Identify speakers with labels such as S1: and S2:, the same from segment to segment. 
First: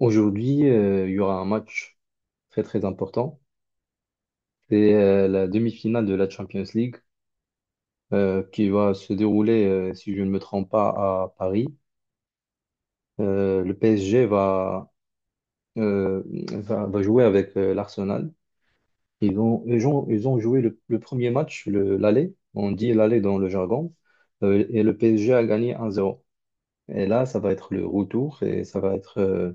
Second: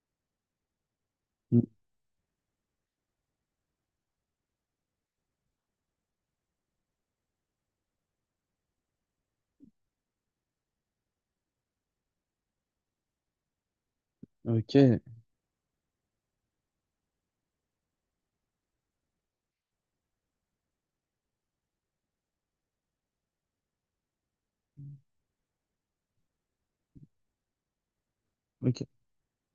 S1: Aujourd'hui, il y aura un
S2: Mm.
S1: match très très important. C'est la demi-finale de la Champions League qui va se dérouler, si je ne me trompe pas, à Paris. Le PSG
S2: Ok,
S1: euh, va jouer avec l'Arsenal. Ils ont joué le premier match, l'aller. On dit l'aller dans le jargon. Et le PSG a gagné 1-0. Et là, ça va être le retour et ça
S2: ok,
S1: va être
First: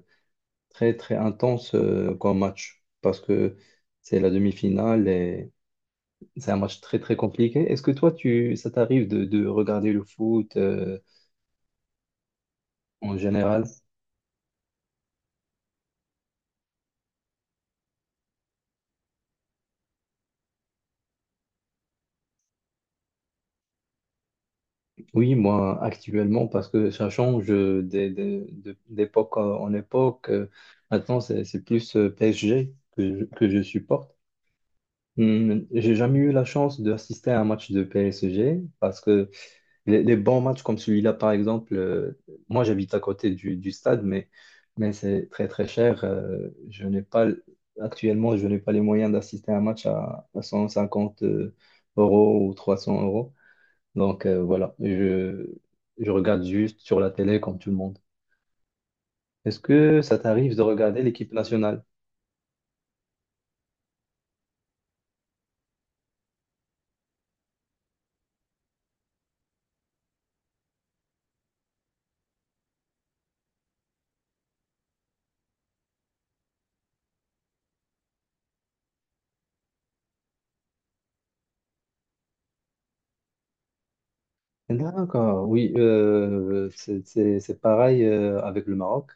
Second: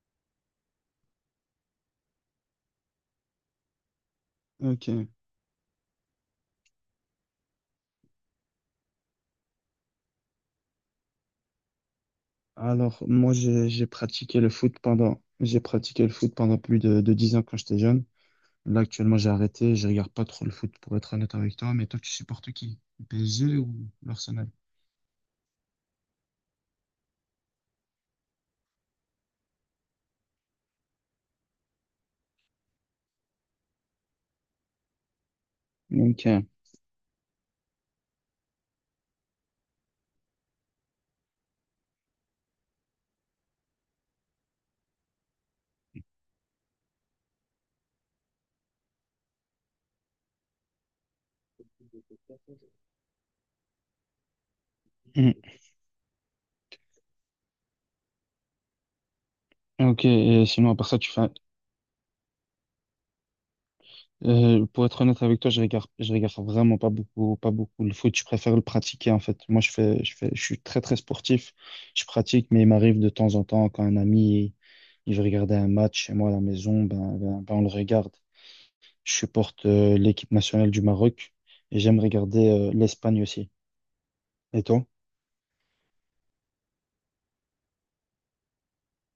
S1: très très intense comme match parce que c'est la demi-finale.
S2: ok.
S1: C'est un match très très compliqué. Est-ce que toi, ça t'arrive de regarder le foot
S2: Alors,
S1: en
S2: moi,
S1: général?
S2: j'ai pratiqué le foot pendant plus de 10 ans quand j'étais jeune. Là, actuellement, j'ai arrêté. Je regarde pas trop le foot pour être honnête avec toi. Mais toi, tu supportes qui? Le PSG ou l'Arsenal?
S1: Oui, moi actuellement, parce que ça change d'époque en époque. Maintenant, c'est plus PSG que que je supporte. J'ai jamais eu la
S2: Ok.
S1: chance d'assister à un match de PSG parce que les bons matchs comme celui-là, par exemple, moi j'habite à côté du stade, mais c'est très très cher. Je n'ai pas, actuellement, je n'ai pas les moyens d'assister à un match à 150 € ou 300 euros. Donc voilà,
S2: Mm.
S1: je regarde juste sur la télé comme tout le monde. Est-ce que
S2: Ok.
S1: ça
S2: Et
S1: t'arrive de
S2: sinon, à part ça,
S1: regarder
S2: tu fais.
S1: l'équipe nationale?
S2: Pour être honnête avec toi, je regarde vraiment pas beaucoup, pas beaucoup le foot. Je préfère le pratiquer en fait. Moi, je suis très très sportif. Je pratique, mais il m'arrive de temps en temps quand un ami il veut regarder un match chez moi à la maison, ben, ben, ben, on le regarde. Je supporte l'équipe nationale du Maroc et j'aime regarder l'Espagne aussi. Et toi?
S1: D'accord, oui, c'est pareil avec le Maroc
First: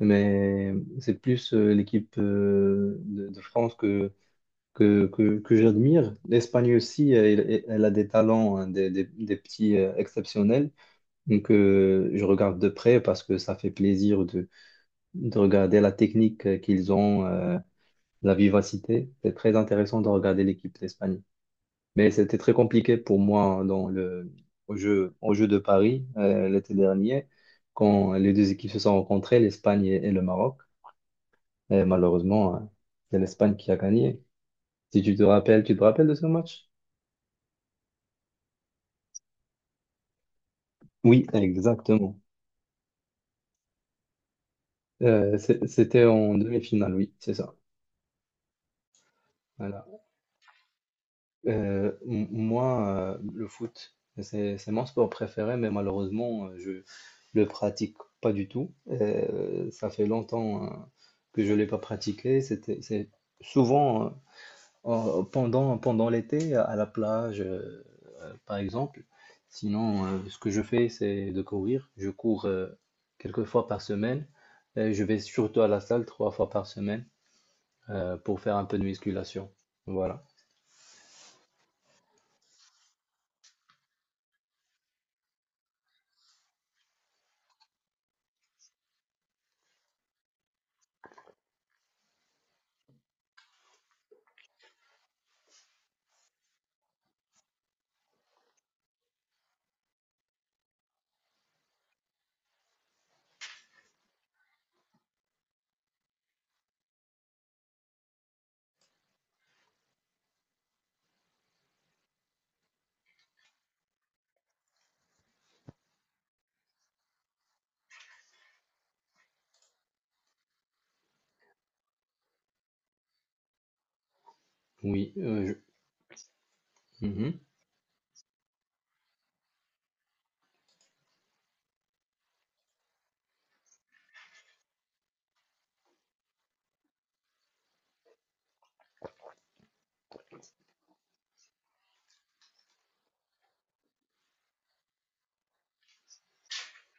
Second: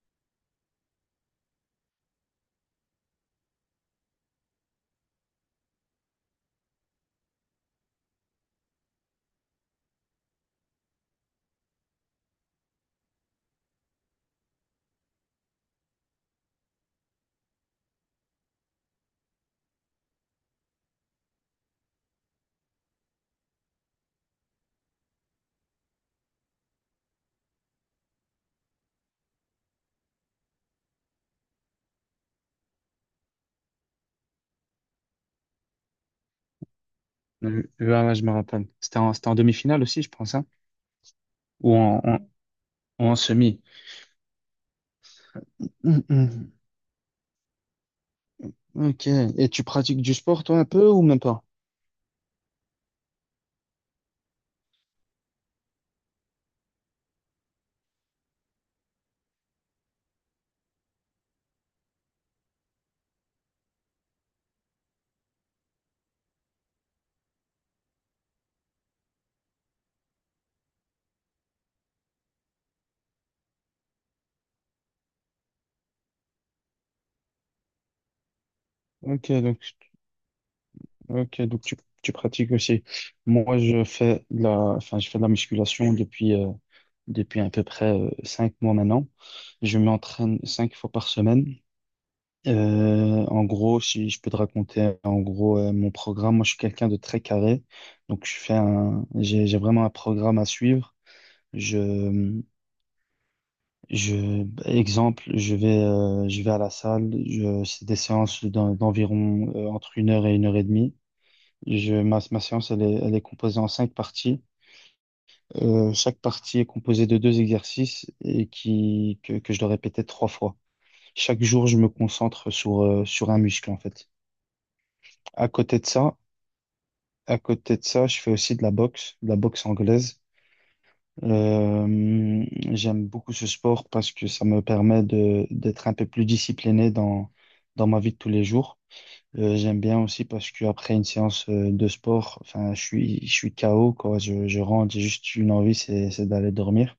S1: mais c'est plus l'équipe de France que j'admire. L'Espagne aussi, elle a des talents, hein, des petits exceptionnels. Donc, je regarde de près parce que ça fait plaisir de regarder la technique qu'ils ont, la vivacité. C'est très intéressant de regarder l'équipe d'Espagne. Mais c'était très compliqué pour moi hein, au jeu de Paris l'été dernier, quand les deux équipes se sont rencontrées, l'Espagne et le Maroc. Et malheureusement, hein, c'est l'Espagne qui a gagné. Si tu te rappelles de ce match?
S2: Ouais, ouais, je me rappelle. C'était en demi-finale aussi, je pense, hein?
S1: Oui,
S2: Ou en,
S1: exactement.
S2: en, ou en semi.
S1: C'était
S2: Hum,
S1: en
S2: hum.
S1: demi-finale, oui, c'est ça.
S2: Ok. Et tu
S1: Voilà.
S2: pratiques du sport toi un peu ou même pas?
S1: Moi, le foot, c'est mon sport préféré, mais malheureusement, je le pratique pas du tout. Ça fait longtemps que je l'ai pas pratiqué. C'était, c'est souvent pendant l'été, à la plage, par exemple. Sinon, ce que je fais, c'est de courir. Je cours quelques fois par semaine. Et je vais surtout à la salle trois fois par semaine. Pour faire un peu de
S2: Ok,
S1: musculation.
S2: donc
S1: Voilà.
S2: Ok, donc tu pratiques aussi. Moi, je fais de la, enfin, je fais de la musculation depuis à peu près 5 mois maintenant. Je m'entraîne cinq fois par semaine. En gros, si je peux te raconter, en gros, mon programme, moi, je suis quelqu'un de très carré. Donc, je fais un, j'ai vraiment un programme à suivre. Je, exemple, je vais à la salle. C'est des séances d'environ entre une heure et demie. Ma séance, elle est composée en cinq parties. Chaque partie est composée de deux exercices et que je dois répéter trois fois. Chaque jour, je me concentre sur un muscle, en fait.
S1: Oui,
S2: À côté de ça,
S1: mhm.
S2: à côté de ça, je fais aussi de la boxe anglaise. Euh, j'aime beaucoup ce sport parce que ça me permet d'être un peu plus discipliné dans ma vie de tous les jours. J'aime bien aussi parce qu'après une séance de sport, enfin, je suis KO, quoi. Je rentre, j'ai juste une envie, c'est d'aller dormir.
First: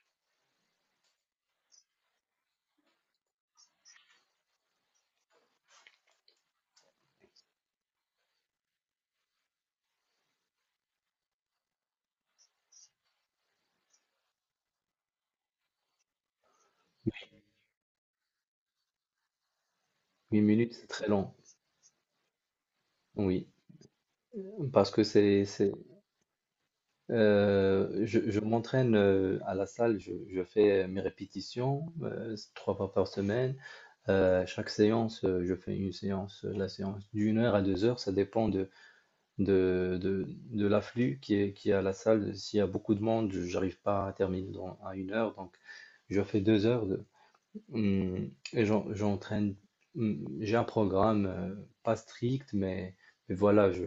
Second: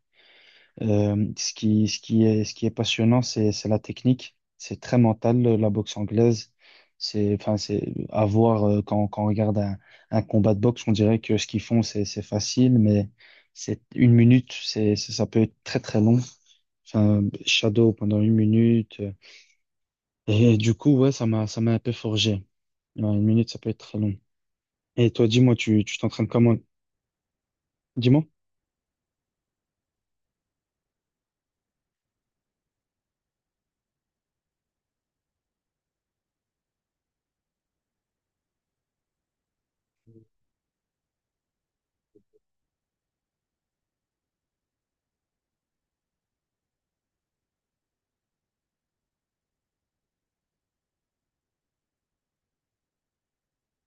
S2: Ce qui est passionnant, c'est la technique. C'est très mental, la boxe anglaise. C'est, enfin, c'est à voir quand on regarde un combat de boxe, on dirait que ce qu'ils font, c'est facile, mais c'est une minute, ça peut être très, très long. Enfin, Shadow pendant une minute. euh,
S1: Huit
S2: et du
S1: minutes, c'est
S2: coup,
S1: très
S2: ouais, ça
S1: long.
S2: m'a, ça m'a un peu forgé. Ouais, une
S1: Oui,
S2: minute, ça peut être très long.
S1: parce que
S2: Et toi, dis-moi, tu t'entraînes comment?
S1: je,
S2: Dis-moi.
S1: je m'entraîne à la salle, je fais mes répétitions trois fois par semaine. Chaque séance, je fais une séance, la séance d'une heure à deux heures, ça dépend de l'afflux qui est à la salle. S'il y a beaucoup de monde, je n'arrive pas à terminer à une heure, donc je fais deux heures. Et j'ai un programme pas strict, mais voilà,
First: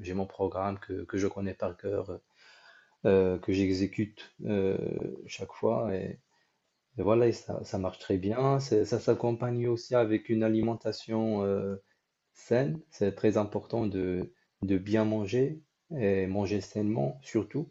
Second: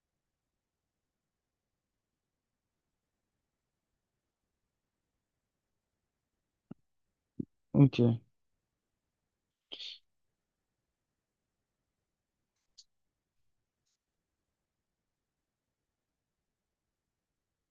S1: j'ai mon programme que je connais par cœur, que j'exécute chaque fois, et voilà, et ça marche très
S2: Ok.
S1: bien. Ça s'accompagne aussi avec une alimentation saine. C'est très important de bien manger et manger sainement, surtout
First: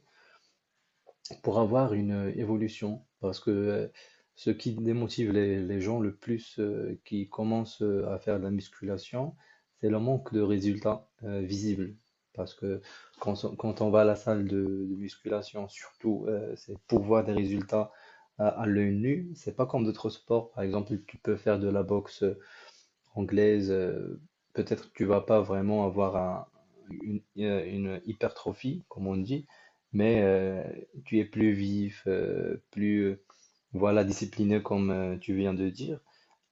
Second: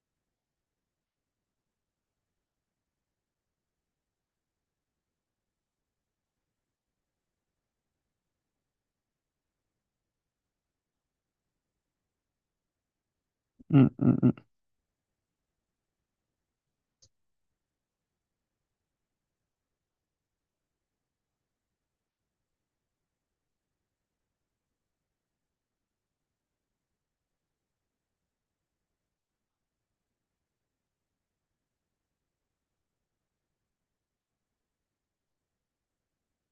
S1: pour avoir une évolution. Parce que ce qui démotive les gens le plus qui commencent à faire de la musculation, c'est le manque de résultats visibles. Parce que quand on
S2: Hum,
S1: va à la
S2: hum,
S1: salle
S2: hum.
S1: de musculation, surtout, c'est pour voir des résultats à l'œil nu. C'est pas comme d'autres sports. Par exemple, tu peux faire de la boxe anglaise, peut-être que tu vas pas vraiment avoir une hypertrophie, comme on dit, mais tu es plus vif, plus voilà, discipliné comme tu viens de dire.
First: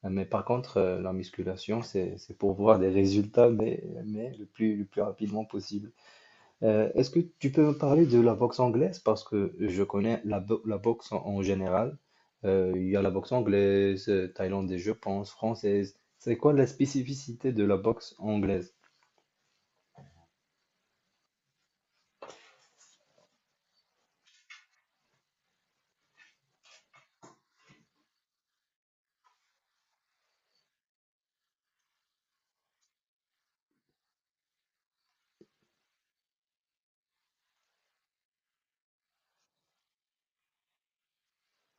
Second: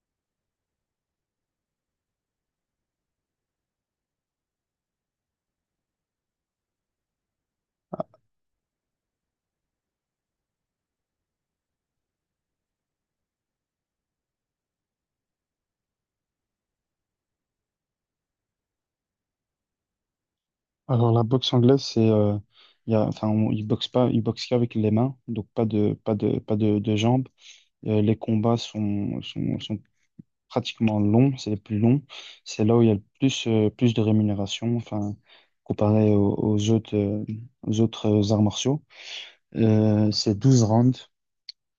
S1: Mais par contre, la musculation, c'est pour voir des résultats, mais le plus rapidement possible. Est-ce que tu peux me parler de la boxe anglaise? Parce que je connais la boxe en général. Il y a la boxe anglaise, thaïlandaise, je pense, française. C'est quoi la spécificité de la boxe anglaise?
S2: Alors, la boxe anglaise, c'est, il y a, enfin, ils boxent pas, ils boxent qu'avec les mains, donc pas de jambes. Les combats sont pratiquement longs, c'est les plus longs. C'est là où il y a le plus de rémunération, enfin, comparé aux autres arts martiaux. C'est 12 rounds.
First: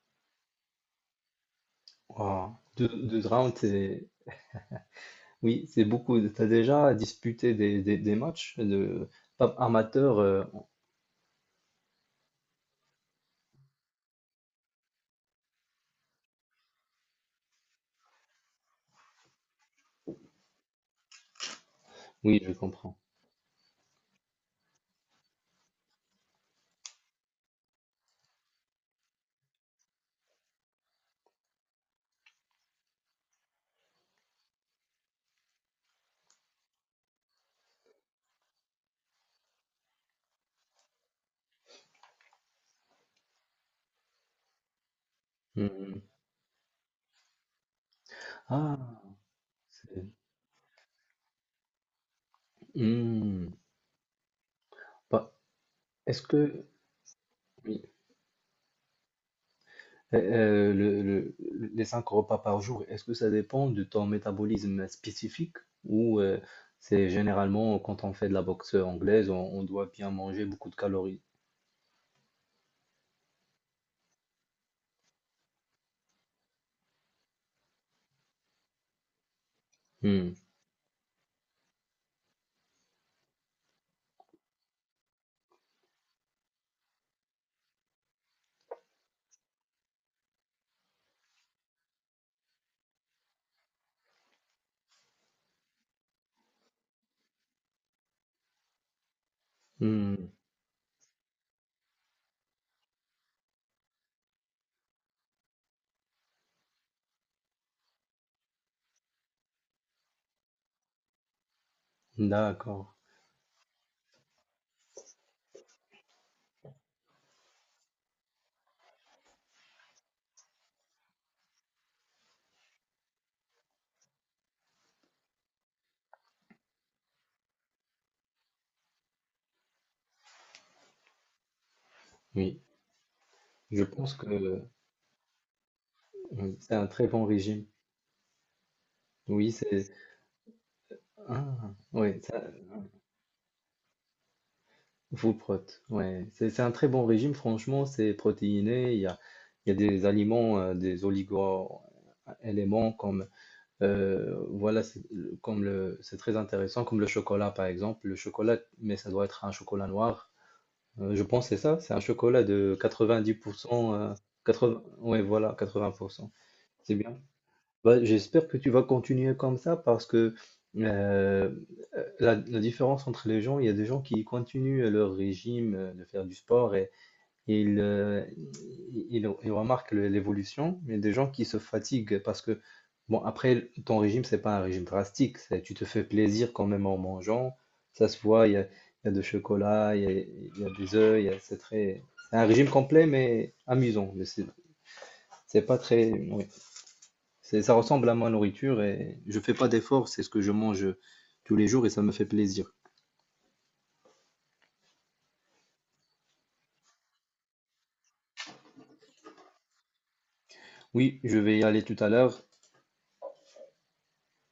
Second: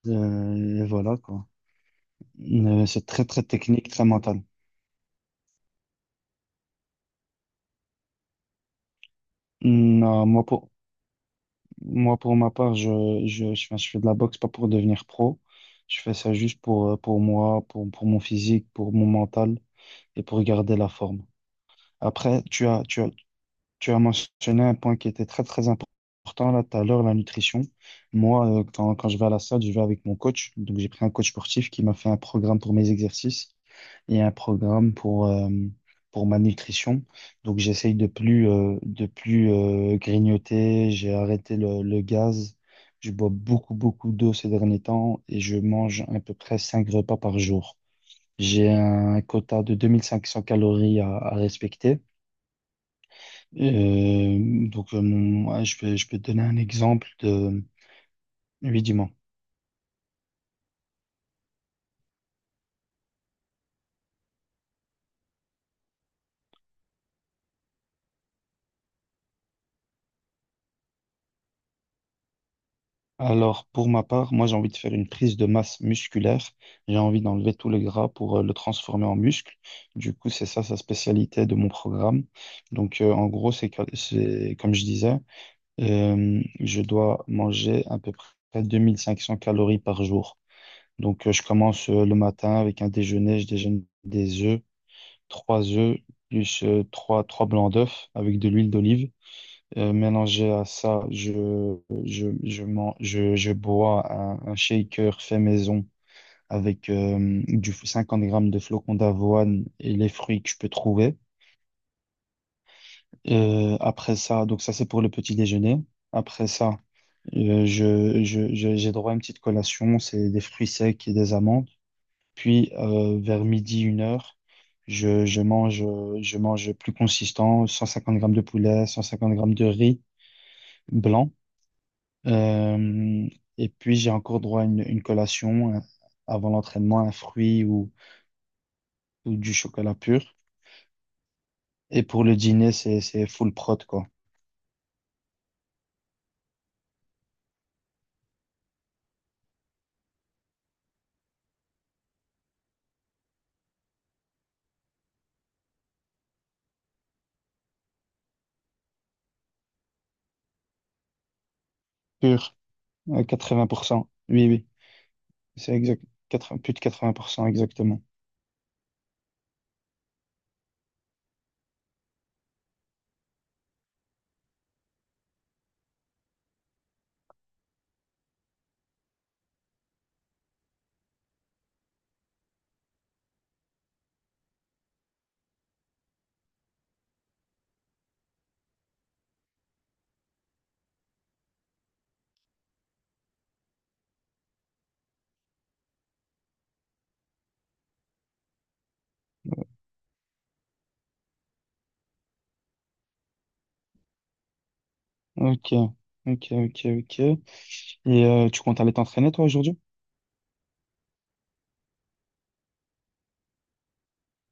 S2: Et voilà, quoi.
S1: Wow.
S2: Euh,
S1: Deux,
S2: c'est très,
S1: deux
S2: très
S1: rounds,
S2: technique, très
S1: c'est.
S2: mental.
S1: Oui, c'est beaucoup. T'as déjà disputé des matchs de pas amateurs?
S2: Non, moi, pour ma part, je fais de la boxe pas pour devenir pro. Je fais ça juste pour moi, pour mon physique, pour mon mental et pour garder la forme.
S1: Oui,
S2: Après,
S1: je
S2: tu as,
S1: comprends.
S2: tu as, tu as mentionné un point qui était très, très important là tout à l'heure, la nutrition. Moi, quand je vais à la salle, je vais avec mon coach. Donc, j'ai pris un coach sportif qui m'a fait un programme pour mes exercices. Et un programme pour ma nutrition. Donc j'essaye de plus grignoter, j'ai arrêté le gaz, je bois beaucoup, beaucoup d'eau ces derniers temps et je
S1: Hmm.
S2: mange à peu près 5 repas par jour. J'ai
S1: Ah,
S2: un quota de deux mille
S1: c'est.
S2: cinq cents calories à respecter.
S1: Hmm.
S2: Euh, donc euh,
S1: Pas-
S2: mon- ouais, je peux
S1: Est-ce
S2: te donner un
S1: que,
S2: exemple de.
S1: oui.
S2: Oui, dis.
S1: Euh, euh, le- le- les cinq repas par jour, est-ce que ça dépend de ton métabolisme spécifique ou c'est généralement quand on fait de la boxe anglaise, on doit bien manger beaucoup de calories?
S2: Alors, pour ma part, moi, j'ai envie de faire une prise de masse musculaire. J'ai envie d'enlever tout le gras pour le transformer en muscle. Du coup,
S1: Hmm.
S2: c'est ça sa spécialité de mon programme. En gros, c'est comme je disais, je dois manger à peu près 2 500 calories par jour. Donc, je commence le matin avec un déjeuner. Je déjeune des œufs, trois œufs, plus trois blancs d'œufs avec de l'huile d'olive. Euh,
S1: Hmm.
S2: mélangé à ça, je bois un shaker fait maison avec du 50 grammes de flocons d'avoine et les fruits que je peux trouver.
S1: D'accord,
S2: Après ça, donc ça c'est pour le petit déjeuner. Après ça, j'ai droit à une petite collation, c'est des fruits secs et des amandes. Puis vers midi, une heure, je, je mange, je mange plus consistant, 150 grammes de poulet, 150 grammes de riz blanc.
S1: oui.
S2: Euh, et
S1: Je
S2: puis, j'ai
S1: pense que
S2: encore droit à une collation avant
S1: oui, c'est un
S2: l'entraînement,
S1: très
S2: un
S1: bon régime.
S2: fruit ou,
S1: Oui,
S2: du
S1: c'est
S2: chocolat pur.
S1: ah,
S2: Et
S1: ouais,
S2: pour le
S1: ça,
S2: dîner, c'est full prot, quoi.
S1: full prot. Ouais, c'est un très bon régime. Franchement, c'est protéiné. Il y a des aliments, des oligo-éléments comme voilà, c'est comme le, c'est très intéressant, comme le chocolat par exemple. Le chocolat, mais ça doit être un chocolat noir. Je pense que c'est ça, c'est un chocolat
S2: Pur,
S1: de
S2: à quatre-vingts pour
S1: 90%,
S2: cent. Oui, oui,
S1: 80, ouais, voilà,
S2: c'est exact.
S1: 80%.
S2: 80 plus de
S1: C'est
S2: quatre-vingts
S1: bien.
S2: pour cent
S1: Bah,
S2: exactement.
S1: j'espère que tu vas continuer comme ça parce que euh, la différence entre les gens, il y a des gens qui continuent leur régime de faire du sport et il, euh, il remarque l'évolution, mais des gens qui se fatiguent parce que, bon, après, ton régime, c'est pas un régime drastique, tu te fais plaisir quand même en mangeant, ça se voit, il y a du chocolat, il y a des œufs, c'est très. C'est un régime complet, mais amusant, mais c'est pas très. Oui. Ça ressemble à ma nourriture et je fais pas d'efforts, c'est ce que je mange tous les jours et ça me fait plaisir.
S2: Ok, ok, ok, ok. Et tu comptes aller t'entraîner, toi, aujourd'hui?
S1: Oui, je vais y aller tout à l'heure.